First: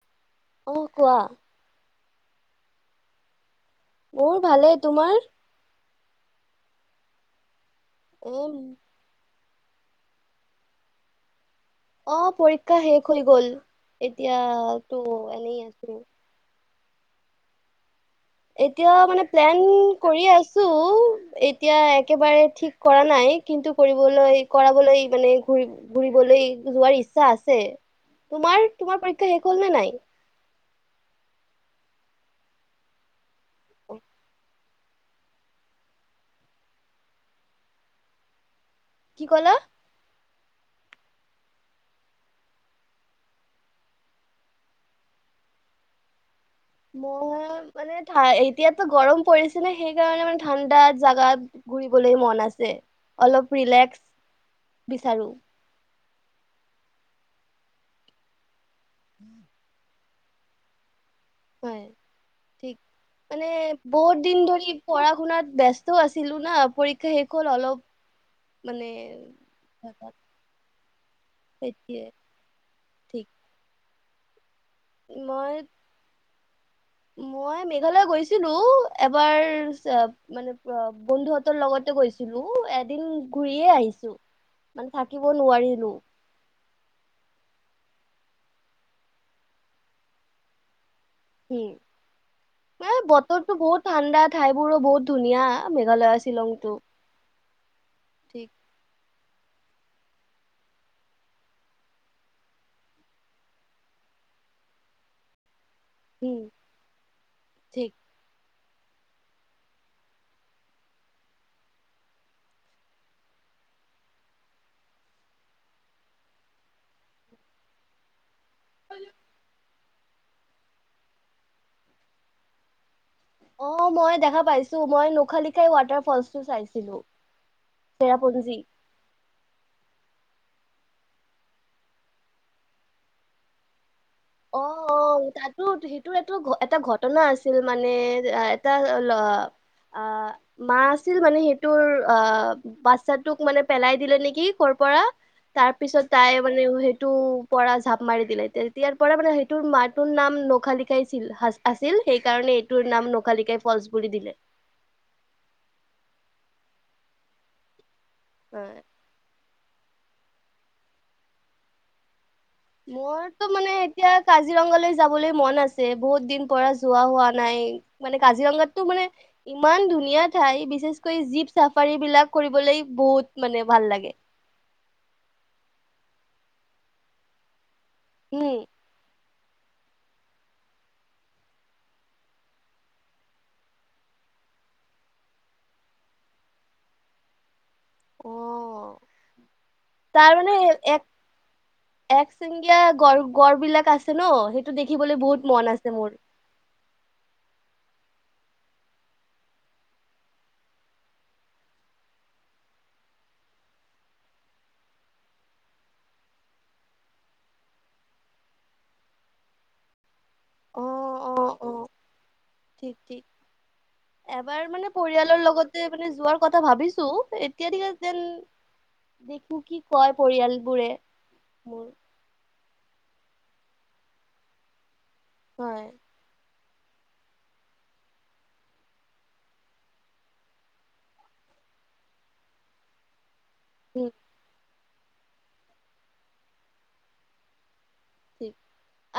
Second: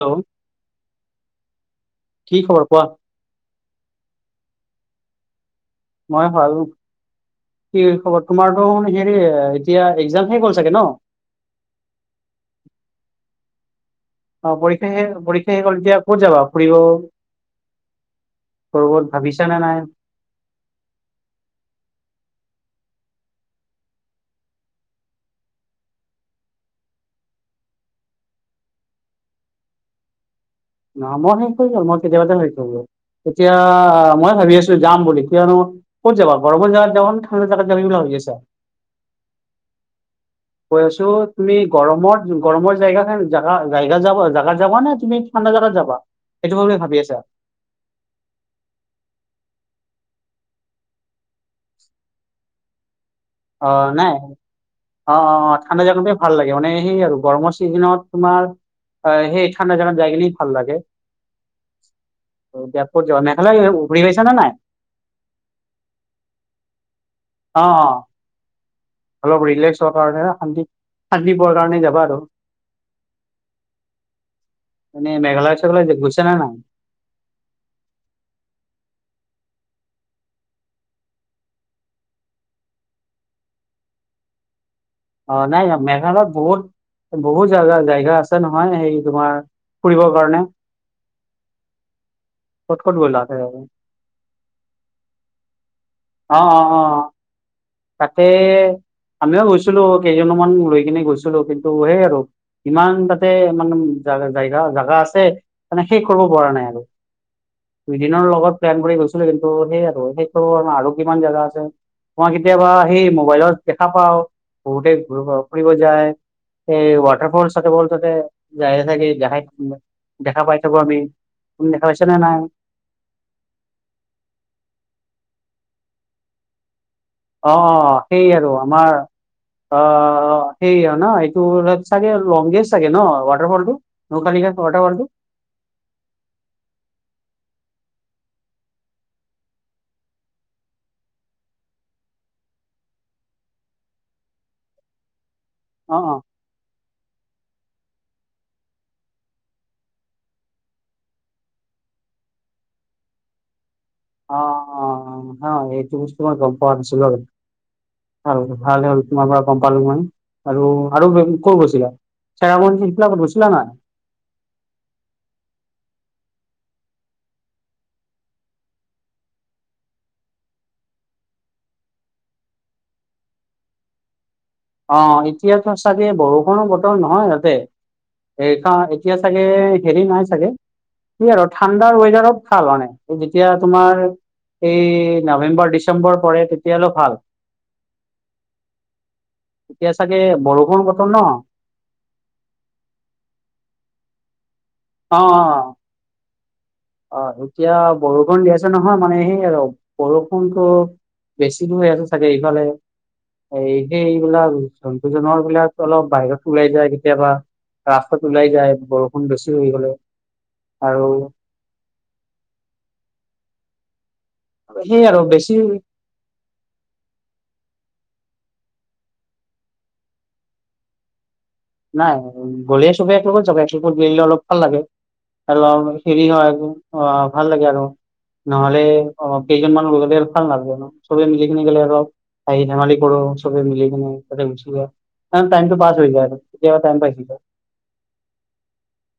Hello অহ কোৱা কি খবৰ কোৱা মোৰ ভালেই তোমাৰ মই ভালো কি খবৰ উম তোমাৰতো হেৰি এতিয়া এক্জামহে গ'ল চাগে ন অ পৰীক্ষা শেষ হৈ গল অ এতিয়াতো পৰীক্ষা পৰীক্ষা এনেই আহ গ'ল আছো এতিয়া ক'ত যাবা ফুৰিব এতিয়া ক'ৰবাত মানে ভাবিছা নে প্লেন নাই? কৰি আছো এতিয়া একেবাৰে ঠিক কৰা নাই কিন্তু কৰিবলৈ কৰাবলৈ মানে ঘৰি ঘূৰিবলৈ যোৱাৰ ইচ্ছা আছে তোমাৰ তোমাৰ পৰীক্ষা শেষ হল নে নাই ন মই স কৰি আৰু মই কেতি দেৱাতে হৈেই তেতিয়া মই ভাবি আছো যাম বুলি কিয়নো ক'ত যাবা গৰমৰ জাগগাত যাব ঠাণ্ডা জাগগাত যাবি বুলি ভাবিছো কিছা কি কলা [inaudible] কৈ আছো তুমি গৰমৰ গৰমৰ জেগা জগা জগা যাব জোগা যাব নে তুমি ম নাজাৰত যাবা সেইটো বুলি ভাবি আছা? মই মানে এতিয়ো গৰম পৰিছে নে সেইকাৰণে মানে ঠাণ্ডা জাগাত ঘূৰিবলৈ মন আছে অলপ অ ৰিলেক্স নাই অ বিচাৰো অ অ ঠাণ্ডা জগনতে ভাল লাগে মানে সেই আৰু গৰমৰ চিজনত তোমাৰ সেই ঠাণ্ডা জা যায় কিিনি ভাল লাগে হয় ঠিক বাপ মানে বহুত দিন ধৰি পঢ়া শুনাত ব ব্যস্তও আছিলো না পৰীক্ষা শ কল অ অ অলপ মানে অলপ ৰিলেক্স হোৱাৰ কাৰণে শান্তি শান্তি পোৱাৰ কাৰণে এতিয়া যাবা আৰু ঠিক এনে মেঘালয় মই চেঘালয় গৈছা নে নাই মই মেঘালয় গৈছিলো এবাৰ মানে বন্ধুহঁতৰ লগতে গৈছিলো, এদিন ঘূৰিয়ে আহিছো। মানে থাকিব অ', নাই নোৱাৰিলো মেঘালয়ত বহুত বহুত জাগা আ জেগা আছে নহয়, সেই তোমাৰ ফুৰিবৰ কাৰণে। উম, ক'ত ক'ত গ'লা বতৰটো বহুত ঠাণ্ডা, ঠাই বোৰো বহুত ধুনীয়া। ভালে অ আছিল লং অ তটো অ [unintelligible] তাতে আমিও গৈছিলো, কেইজনমান লৈ কিনে গৈছিলো, কিন্তু সেই আৰু ইমান তাতে মানে জেগা, জেগা আছে, মানে শেষ কৰিব উম পৰা নাই আৰু ঠিক দুইদিনৰ লগত প্লেন কৰি গৈছিলো, কিন্তু সেই আৰু সেইটো আৰু কিমান জেগা আছে ম কেতিয়াবা সেই মোবাইলত দেখা পাওঁ, বহুতে ফুৰিব যায়। এই ৱাটাৰ ফল সুৱাটাৰ ফল ততে যায়ে থাকে, দেখাই দেখা পাই থাকো আমি। তুমি দেখা পাইছা নে নাই? অ', মই দেখা পাইছো, মই নোখালিখাই ৱাটাৰ ফলচটো চাইছিলো। অ', অ', সেই আৰু চেৰাপুঞ্জী আমাৰ অ' সেইয়া ন' এইটো চাগে লংগেষ্ট চাগে ন' ৱাটাৰফল টো? অ', অ', তাতো সেইটোৰ এটো এটা ঘটনা আছে। ছিল মানে এটা ল অ', মা আছিল মানে সেইটোৰ অ', বাচ্ছাটোক মানে পেলাই দিলে নেকি, কৰ পৰা, তাৰ অ পিছত তাই মানে সেইটো পৰা জাপ মাৰি দিলে, তেতি পৰা মানে সেইটোৰ মাটোৰ নাম নখালিকাই আছিল, আছিল সেইকাৰণে এইটোৰ নাম নখালিকাই ফলচ বুলি দিলে। অ', হা, এইটো বস্তু মই গম পোৱা নাছিলো। বাৰু ভাল হ'ল, তোমাৰ পৰা গম পালো মই আৰু আৰু ক'ত গৈছিলা? চেৰাপুঞ্জী সেইফালে ক'ত মোৰতো গৈছিলা নাই? মানে এতিয়া কাজিৰঙালৈ যাবলৈ মন আছে, বহুত দিন পৰা যোৱা হোৱা নাই, মানে কাজিৰঙাতো মানে ইমান ধুনীয়া ঠাই বিশেষকৈ জীৱ চাফ বিলাক কৰিবলৈ বহুত মানে ভাল লাগে। অ', এতিয়াতো চাগে বৰষুণৰ বতৰ নহয় ইহঁতে উম। এই এতিয়া চাগে হেৰি নাই চাগে কি আৰু ঠাণ্ডাৰ ৱেডাৰত ভাল মানে, যেতিয়া তোমাৰ এই নৱেম্বৰ, ডিচেম্বৰ পৰে তেতিয়া হ'লে ভাল। অ'। এতিয়া চাগে বৰষুণ বতৰ ন'। এক চিংগীয়া গড় গড় বিলাক আছে ন' সেই দেখিবলৈ অ অ বহুত মন আছে মোৰ। অ', এতিয়া বৰষুণ দি আছে নহয় মানে সেই আৰু বৰষুণটো বেছি দূৰ হৈ আছে চাগে ইফালে এই সেই এইবিলাক জন্তু জনৱাৰ বিলাক অলপ বাহিৰত ওলাই যায় কেতিয়াবা। ৰাস্তাত ওলাই যায়, বৰষুণ বেছি হৈ গলে আৰু তেিতিি [unintelligible] এবাৰ মানে সেই আৰু পৰিয়ালৰ বেছি লগতে মানে যোৱাৰ কথা ভাবিছো, এতিয়া দেখো কি কয় পৰিয়ালবোৰে মোৰ। নাই গ'লে চবে এক লগত যাবা, এক লগত গ'লে অলপ ভাল লাগে। হ, হয় হেৰি হয় অ', ভাল লাগে আৰু নহ'লে অ', কেইজন মানুহ গ'লে আৰু ভাল লাগে, চবেই মিলি কিনে গেলে আৰু হাঁহি ধেমালি কৰো। সবে মিলি ঠিক। কিনে গুচি যায়, টাইমটো পাছ হৈ যায় টাইম পাছ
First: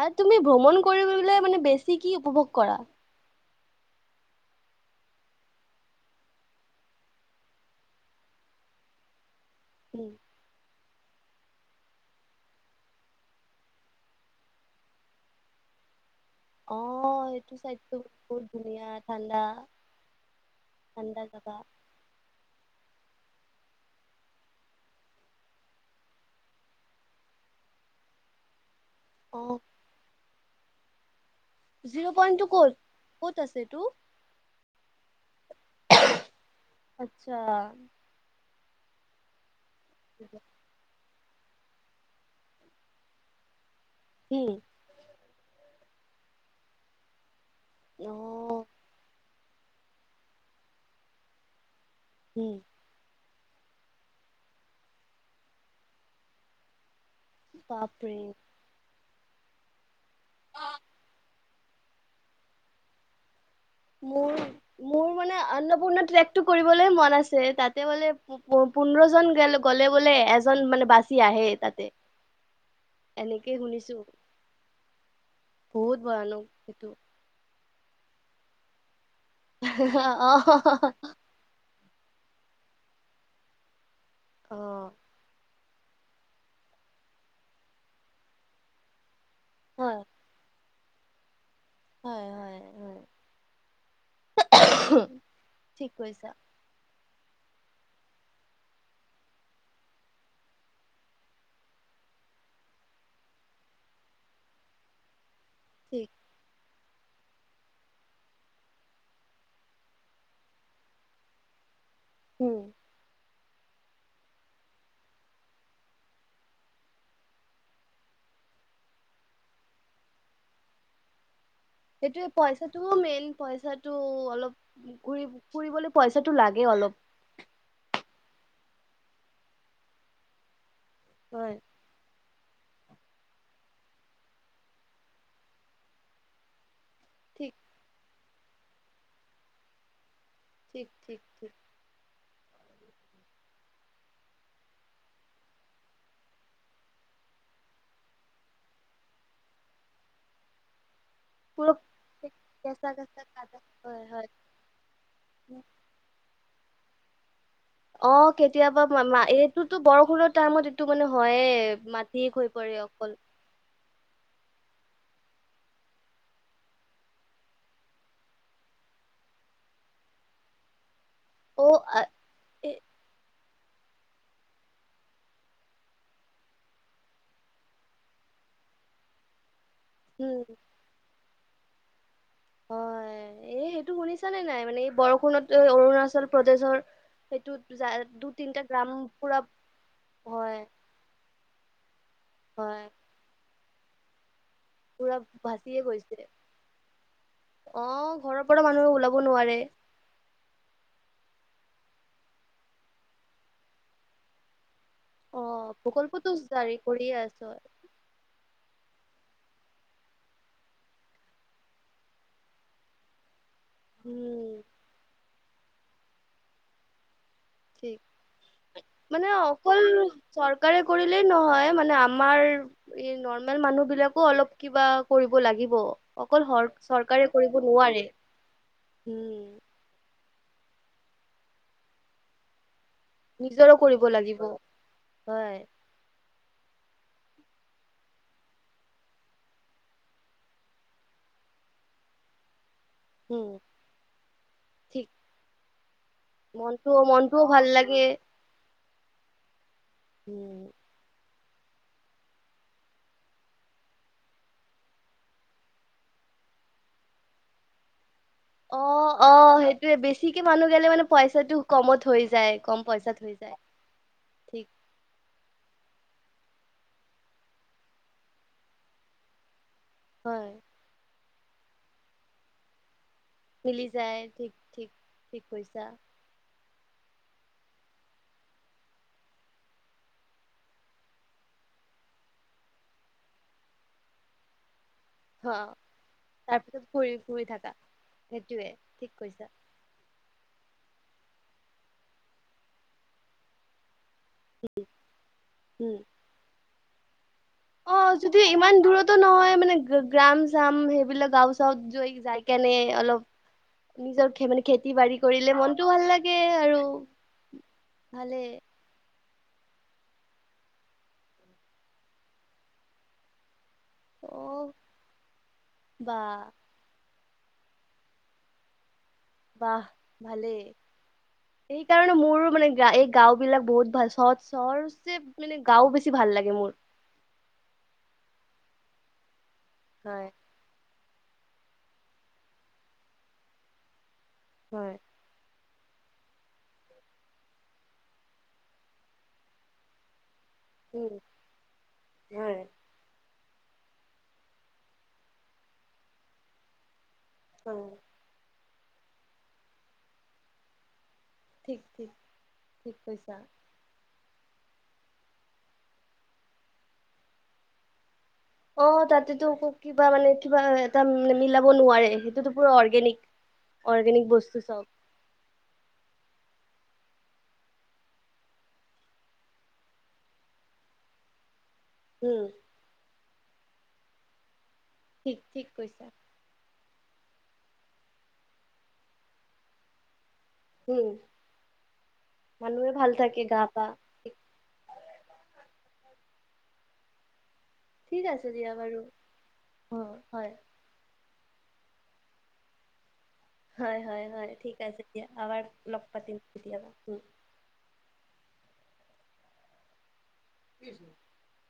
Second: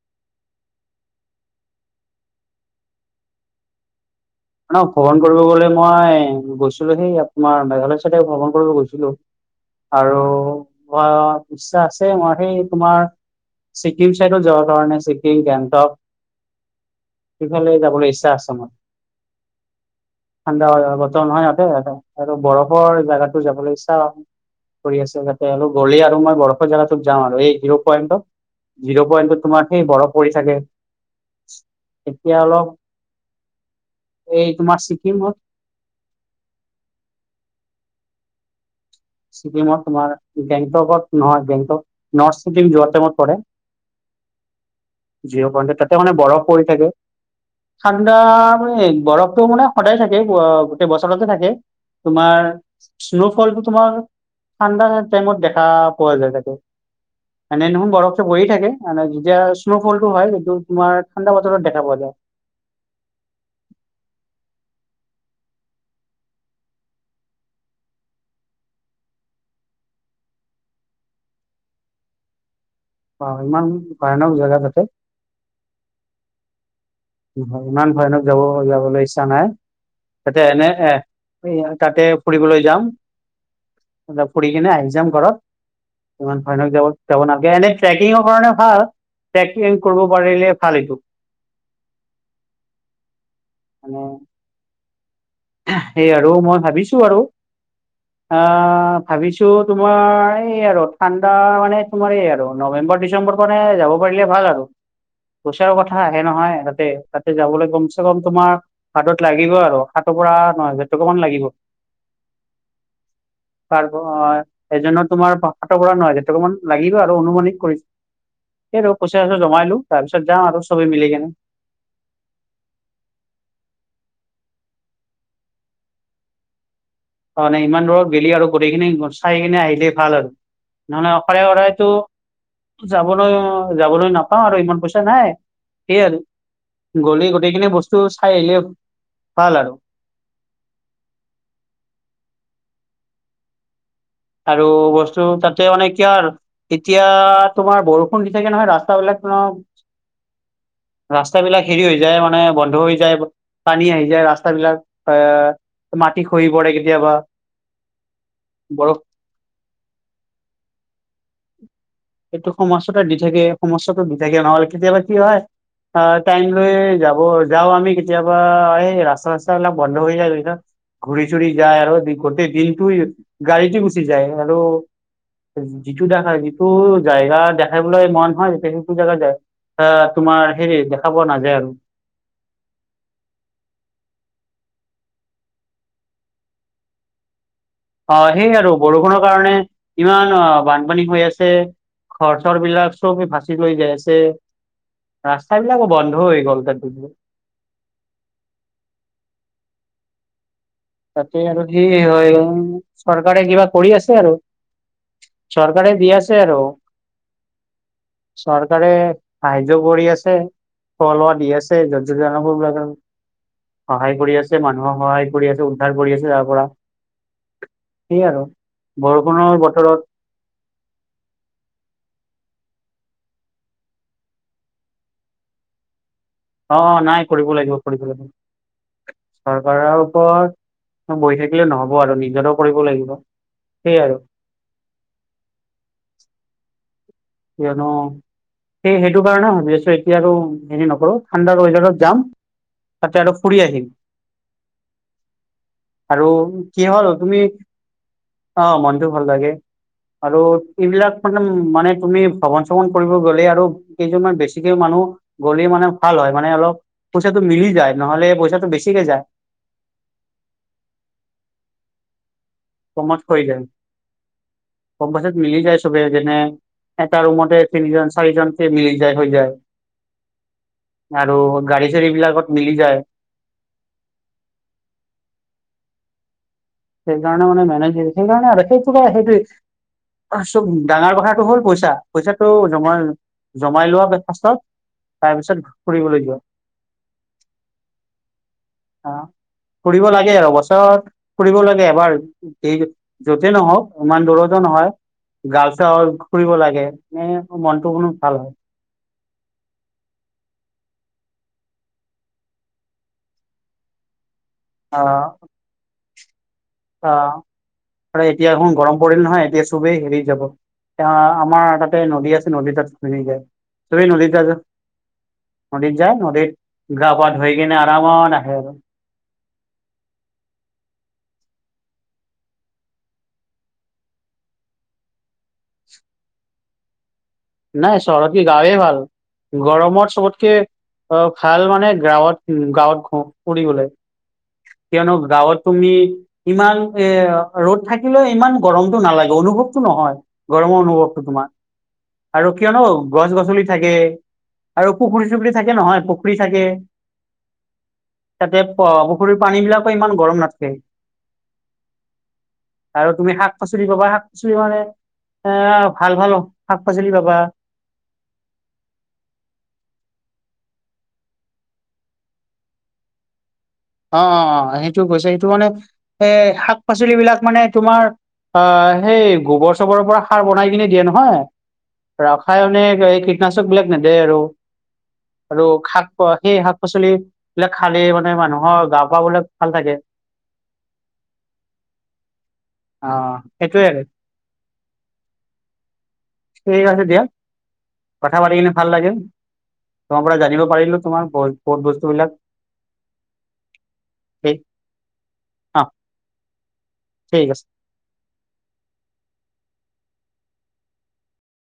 আৰু তুমি ভ্ৰমণ কৰিব গ'লে মানে বেছি কি উপভোগ কৰা? মানে ভ্ৰমণ কৰিব গ'লে মই গৈছিলো সেই আপোনাৰ মেঘালয় চাইডে ভ্ৰমণ কৰিব গৈছিলো। উম, আৰু ম ইচ্ছা আছে মই সেই তোমাৰ ছিকিম চাইডত যাব কা, ছিকিম, গেংটক অ', সেইটো সেইফালে চাইডটো যাবলৈ ইচ্ছা বহুত আছে মোৰ ধুনীয়া। ঠাণ্ডা ঠাণ্ডা হয় বতৰ ন' ইয়াতে ইতে আৰু বৰফৰ জেগাত যাবলৈ ইচ্ছা কৰি আছে তাতে আৰু গ'লেই আৰু মই বৰফৰ জেগাটোোক যাম আৰু এই জিৰ' পইণ্টত জিৰ' অ পইণ্টত তোমাৰ সেই বৰফ পৰি থাকে জিৰ' এতিয়া পইণ্ট টো অলপ ক'ত ক'ত আছে এটো এই তোমাৰ ছিকিমত আচ্ছা ছিকিকিমত তোমাৰ গেংটকত নহয় গেংটক নৰ্থ ছিকিম যোৱা টাইমত পৰে উম জিৰৌ পইণ্টত তাতে মানে বৰফ পৰি থাকে অ ঠাণ্ডা মানে বৰফ টো মানে সদায় থাকে গোটেই বছৰতে থাকে তোমাৰ উম স্ন' ফলটো তোমাৰ ঠাণ্ডা টাইমত দেখা পোৱা যায় তাতে এনে নহয় বৰফ বাপৰে বয় থাকে যেতিয়া স্নোফল টো হয় যিটো তোমাৰ ঠাণ্ডা বতৰত দেখা পোৱা যায় মোৰ মোৰ মানে অন্নপূৰ্ণ ট্ৰেকটো কৰিবলৈ মন আছে তাতে ফুলে পোন্ধৰ জন গ'লে বোলে এজন মানে বাচি আহে তাতে অ এনেকেই ইমান শুনিছো ভয়ানক জেগা তাতে বহুত ভয়ানক সেইটো ইমান ভয়ানক যাব যাবলৈ ইচ্ছা নাই তাতে এনে এ অ অ তাতে ফুৰিবলৈ যাম ফুৰি কিনে আহি যাম ঘৰত ইমান ভয়ানক যাব যাব নালাগে এনে ট্ৰেকিঙৰ কাৰণে ভাল পেকিং হয় কৰিব পাৰিলে ভালটো হয় হয় হয় মানে ঠিক সেইয়ে কৈছা আৰু মই ভাবিছোঁ আৰু আ ভাবিছোঁ তোমাৰ এই আৰু ঠাণ্ডা মানে তোমাৰ এই আৰু নৱেম্বৰ ডিচেম্বৰ পৰাই যাব পাৰিলে ভাল আৰু পইচা কথা ঠিক আহে নহয় তাতে তাতে যাবলৈ কমচে কম তোমাৰ হাতত লাগিব আৰু সাতৰ পৰা ন হেজাৰ টকা মান লাগিব উম তাৰ অ এজনৰ তোমাৰ সাত হাজাৰ টকাৰ পৰা ন হেজাৰ টকামান লাগিব আৰু অনুমানিক কৰিছোঁ সেই ৰ পইচা জমাই লো তাৰ পিছত যাম আৰু চবেই মিলি কেনে সেইটোয়ে পইচাটোও মেইন পইচাটো অলপ ঘুৰি ফুৰিবলৈ পইচাটো লাগে অলপ হয়নে ইমান দূৰত গেলি আৰু গোটেইখিনি চাই কিনে আহিলেই ভাল আৰু নহ'লে অশাৰে হয় অৰাৰেতো যাবলৈ অ যাবলৈ নাপাওঁ আৰু ইমান পইচা নাই সেই আৰু গ'লে ঠিক গোটেইখিনি বস্তু চাই আহিলে ভাল আৰু ঠিক ঠিক ঠিক আৰু বস্তু তাতে মানে কিয় আৰু এতিয়া তোমাৰ বৰষুণ দি থাকে নহয় ৰাস্তা বিলাক [inaudible] ৰাস্তা বিলাক পুৰ হেৰি হৈ যায় মানে বন্ধ কেঁচা হৈ যায় কেঁচা কাজা পানী হয় আহি যায় হয় ৰাস্তা বিলাক এ মাটি খহি পৰে কিন্তু অ বৰফ কেতিয়াবা এইটোতো বৰষুণৰ টাইমত এইটো মানে হয় এইটো সমস্যাটো দি থাকে সমস্যাটো দি থাকে নহ'লে কেতিয়াবা কি হয় অ টাইম লৈ যাব যাওঁ আমি কেতিয়াবা এই ৰাস্তা চাস্তাবিলাক বন্ধ হৈ যায় ঘূৰি চুৰি অ যায় আৰু আ, গোটেই এ দিনটো গাড়ীতে গুচি যায় আৰু যিটো দেখা টো জেগা দেখাবলৈ মন হয় যে সেইটো জেগা য এ তোমাৰ উম হেৰি দেখা পোৱা নাযায় নাযায় আৰু এ সেইটো শুনিছ নে নাই মানে এই বৰষুণত অৰুণাচল প্ৰদেশৰ সেইটোত অ সেইয় আৰু বৰষুণৰ কাৰণে ইমান হয় আহ বানপানী হৈ আছে ঘৰচৰ হয় বিলাক চবি ভাচি লৈ যাই আছে পুৰা ৰাস্তা ভাচিয়ে বিলাকো গৈছে বন্ধ হৈ গ'ল তাত দু অ', ঘৰৰ পৰা মানুহে ওলাব নোৱাৰে তাতে আৰু কি হয় চৰকাৰে কিবা কৰি আছে আৰু অ' চৰকাৰে দি প্ৰকল্পটো আছে আৰু জাৰি কৰিয়ে আছ। [unintelligible] সাহায্য কৰি আছে, খোৱা লোৱা দি আছে [unintelligible] সহায় কৰি আছে, উম, মানুহক সহায় কৰি আছে, উদ্ধাৰ কৰি আছে তাৰ পৰা। ঠিক। সেই আৰু। মানে বৰষুণৰ অকল বতৰত চৰকাৰে কৰিলেই নহয়, মানে আমাৰ এই নৰ্মেল মানুহ বিলাকো অলপ কিবা কৰিব লাগিব। অকল হৰ অ' চৰকাৰে নাই কৰিব লাগিব নোৱাৰে, কৰিব লাগিব, উম, চৰকাৰৰ ওপৰত বহি থাকিলে ন'হব আৰু নিজৰও কৰিব লাগিব। নিজৰো সেই কৰিব আৰু লাগিব, হয়। কিয়নো সেই সেইটো কাৰণে সুধি আছো, এতিয়া আৰু হেৰি নকৰো ঠাণ্ডাৰ ৱেদাৰত যাম। তাতে আৰু উম, ফুৰি আহিম। ঠিক। আৰু, কি মনটো হ'ল? তুমি মনটোও ভাল লাগে, অ' মই ভাল লাগে, আৰু উম। এইবিলাক মানে মানে তুমি ভ্ৰমন চমন কৰিব গ'লে আৰু কেইজনমান বেছিকে মানুহ গ'লে মানে ভাল হয়, মানে অলপ পইচাটো মিলি যায়, নহ'লে পইচাটো বেছিকে অ' যায় অ' সেইটোয়ে, বেছিকে মানুহ গেলে মানে পইচাটো কমত হৈ যায়। কম পইচাত কমত হৈ হয় যায়, ঠিক, কম পইছাত মিলি যায় যেনে, এটা ৰুমতে তিনিজন চাৰিজন কে মিলি যায়, হৈ যায়। হয়। আৰু গাড়ী চাড়ী বিলাকত মিলি যায়। মিলি যায় ঠিক ঠিক ঠিক কৈছা। সেইকাৰণে মানে মেনেজ সেই সেইকাৰণে আৰু সেইটো সেইটোৱে। চব ডাঙৰ কথাটো হ'ল পইচা, পইচাটো জমাই জমাই লোৱা পাছত অ' তাৰপিছত ফুৰি ফুৰি থাকা। সেইটোয়ে ঠিক অ' কৈছা ফুৰিব লাগে আৰু [unintelligible] অত ফুৰিব লাগে এবাৰ, এই য'তে নহওক ইমান দূৰতো নহয়, উম গাওচাৱত ফুৰিব লাগে। এ মনটো কোনো অ' ভাল যদি হয় ইমান দূৰতো নহয় মানে, গ্ৰাম চাম সেইবিলাক গাও চত যাই কেনে অলপ নিজৰ খে মানে খেতি বাাৰি কৰিলে মনতো ভাল লাগে আৰু অ' আৰু ভালে এতিয়া এখন গৰম পৰিল নহয়। এ চবেই হেৰি যাব এ আমাৰ তাতে নদী আছে নদী তাত [unintelligible] যায়। তুমি অ নদীত য য নদীত যায় বাহ নদীত। গা পা ধই কিনে আৰামত আহে। বাহ ভালেই। সেই কাৰণে মোৰো মানে গ এই গাও বিলাক বহুত ভাল, চহৰ চহৰচে মানে গাঁও বেছি ভাল লাগে মোৰ। নাই চহৰতকে গাঁৱে ভাল। গৰমত হয় চবতকে অ' ভাল মানে গ্ৰাৱত গাঁৱত ঘ ফুৰিবলে। হয় কিয়নো গাঁৱত তুমি ইমান এ ৰ'দ থাকিলেও ইমান গৰমটো নালাগে, অনুভৱটো নহয়। গৰমো উম অনুভৱটো তোমাৰ, আৰু হয় কিয়নো গছ গছনি থাকে, আৰু পুখুৰী চুখুৰী থাকে নহয়, পুখুৰী থাকে। [unintelligible] তে প পুখুৰীৰ পানী বিলাকো ইমান গৰম নাথাকে। ঠিক ঠিক ঠিক আৰু কৈছা তুমি শাক পাচলি পাবা, শাক চলি মানে এ ভাল ভাল শাক পাচলি পাবা। অ' তাতেতো কিবা মানে কিবা এটা মিলাব নোৱাৰে, সেইটোতো পুৰা অৰ্গেনিক। অৰ্গেনিক অ', অ', বস্তু অ' চব সেইটো গৈছে সেইটো মানে এ সাত পাচলি বিলাক মানে তোমাৰ, আ সেই গোবৰ চোবৰৰ পৰা সাৰ বনাই কিনে দিয়ে নহয়। উম ৰাসায়নিক এই কীটনাশক বিলাক নেদে আৰু। ঠিক আৰু ঠিক শাক কৈছা সেই শাক পাচলি বিলাক খালেই মানে মানুহ অ' গা পা বোলে ভাল থাকে। উম। মানুহে ভাল অ থাকে গা পা। সেইটোয়ে আৰু ঠিক আছে দিয়া। ঠিক কথা আছে পাতি দিয়া কিনে ভাল বাৰু লাগিলে, অ তোমাৰ পৰা হয় জানিব পাৰিলো তোমাৰ ব ক'ত বস্তুবিলাক হয়, হয়, হয়, ঠিক আছে দিয়া [unintelligible] অ লগ পাতিম কেতিয়াবা। উম ঠিক আছে। [unintelligible]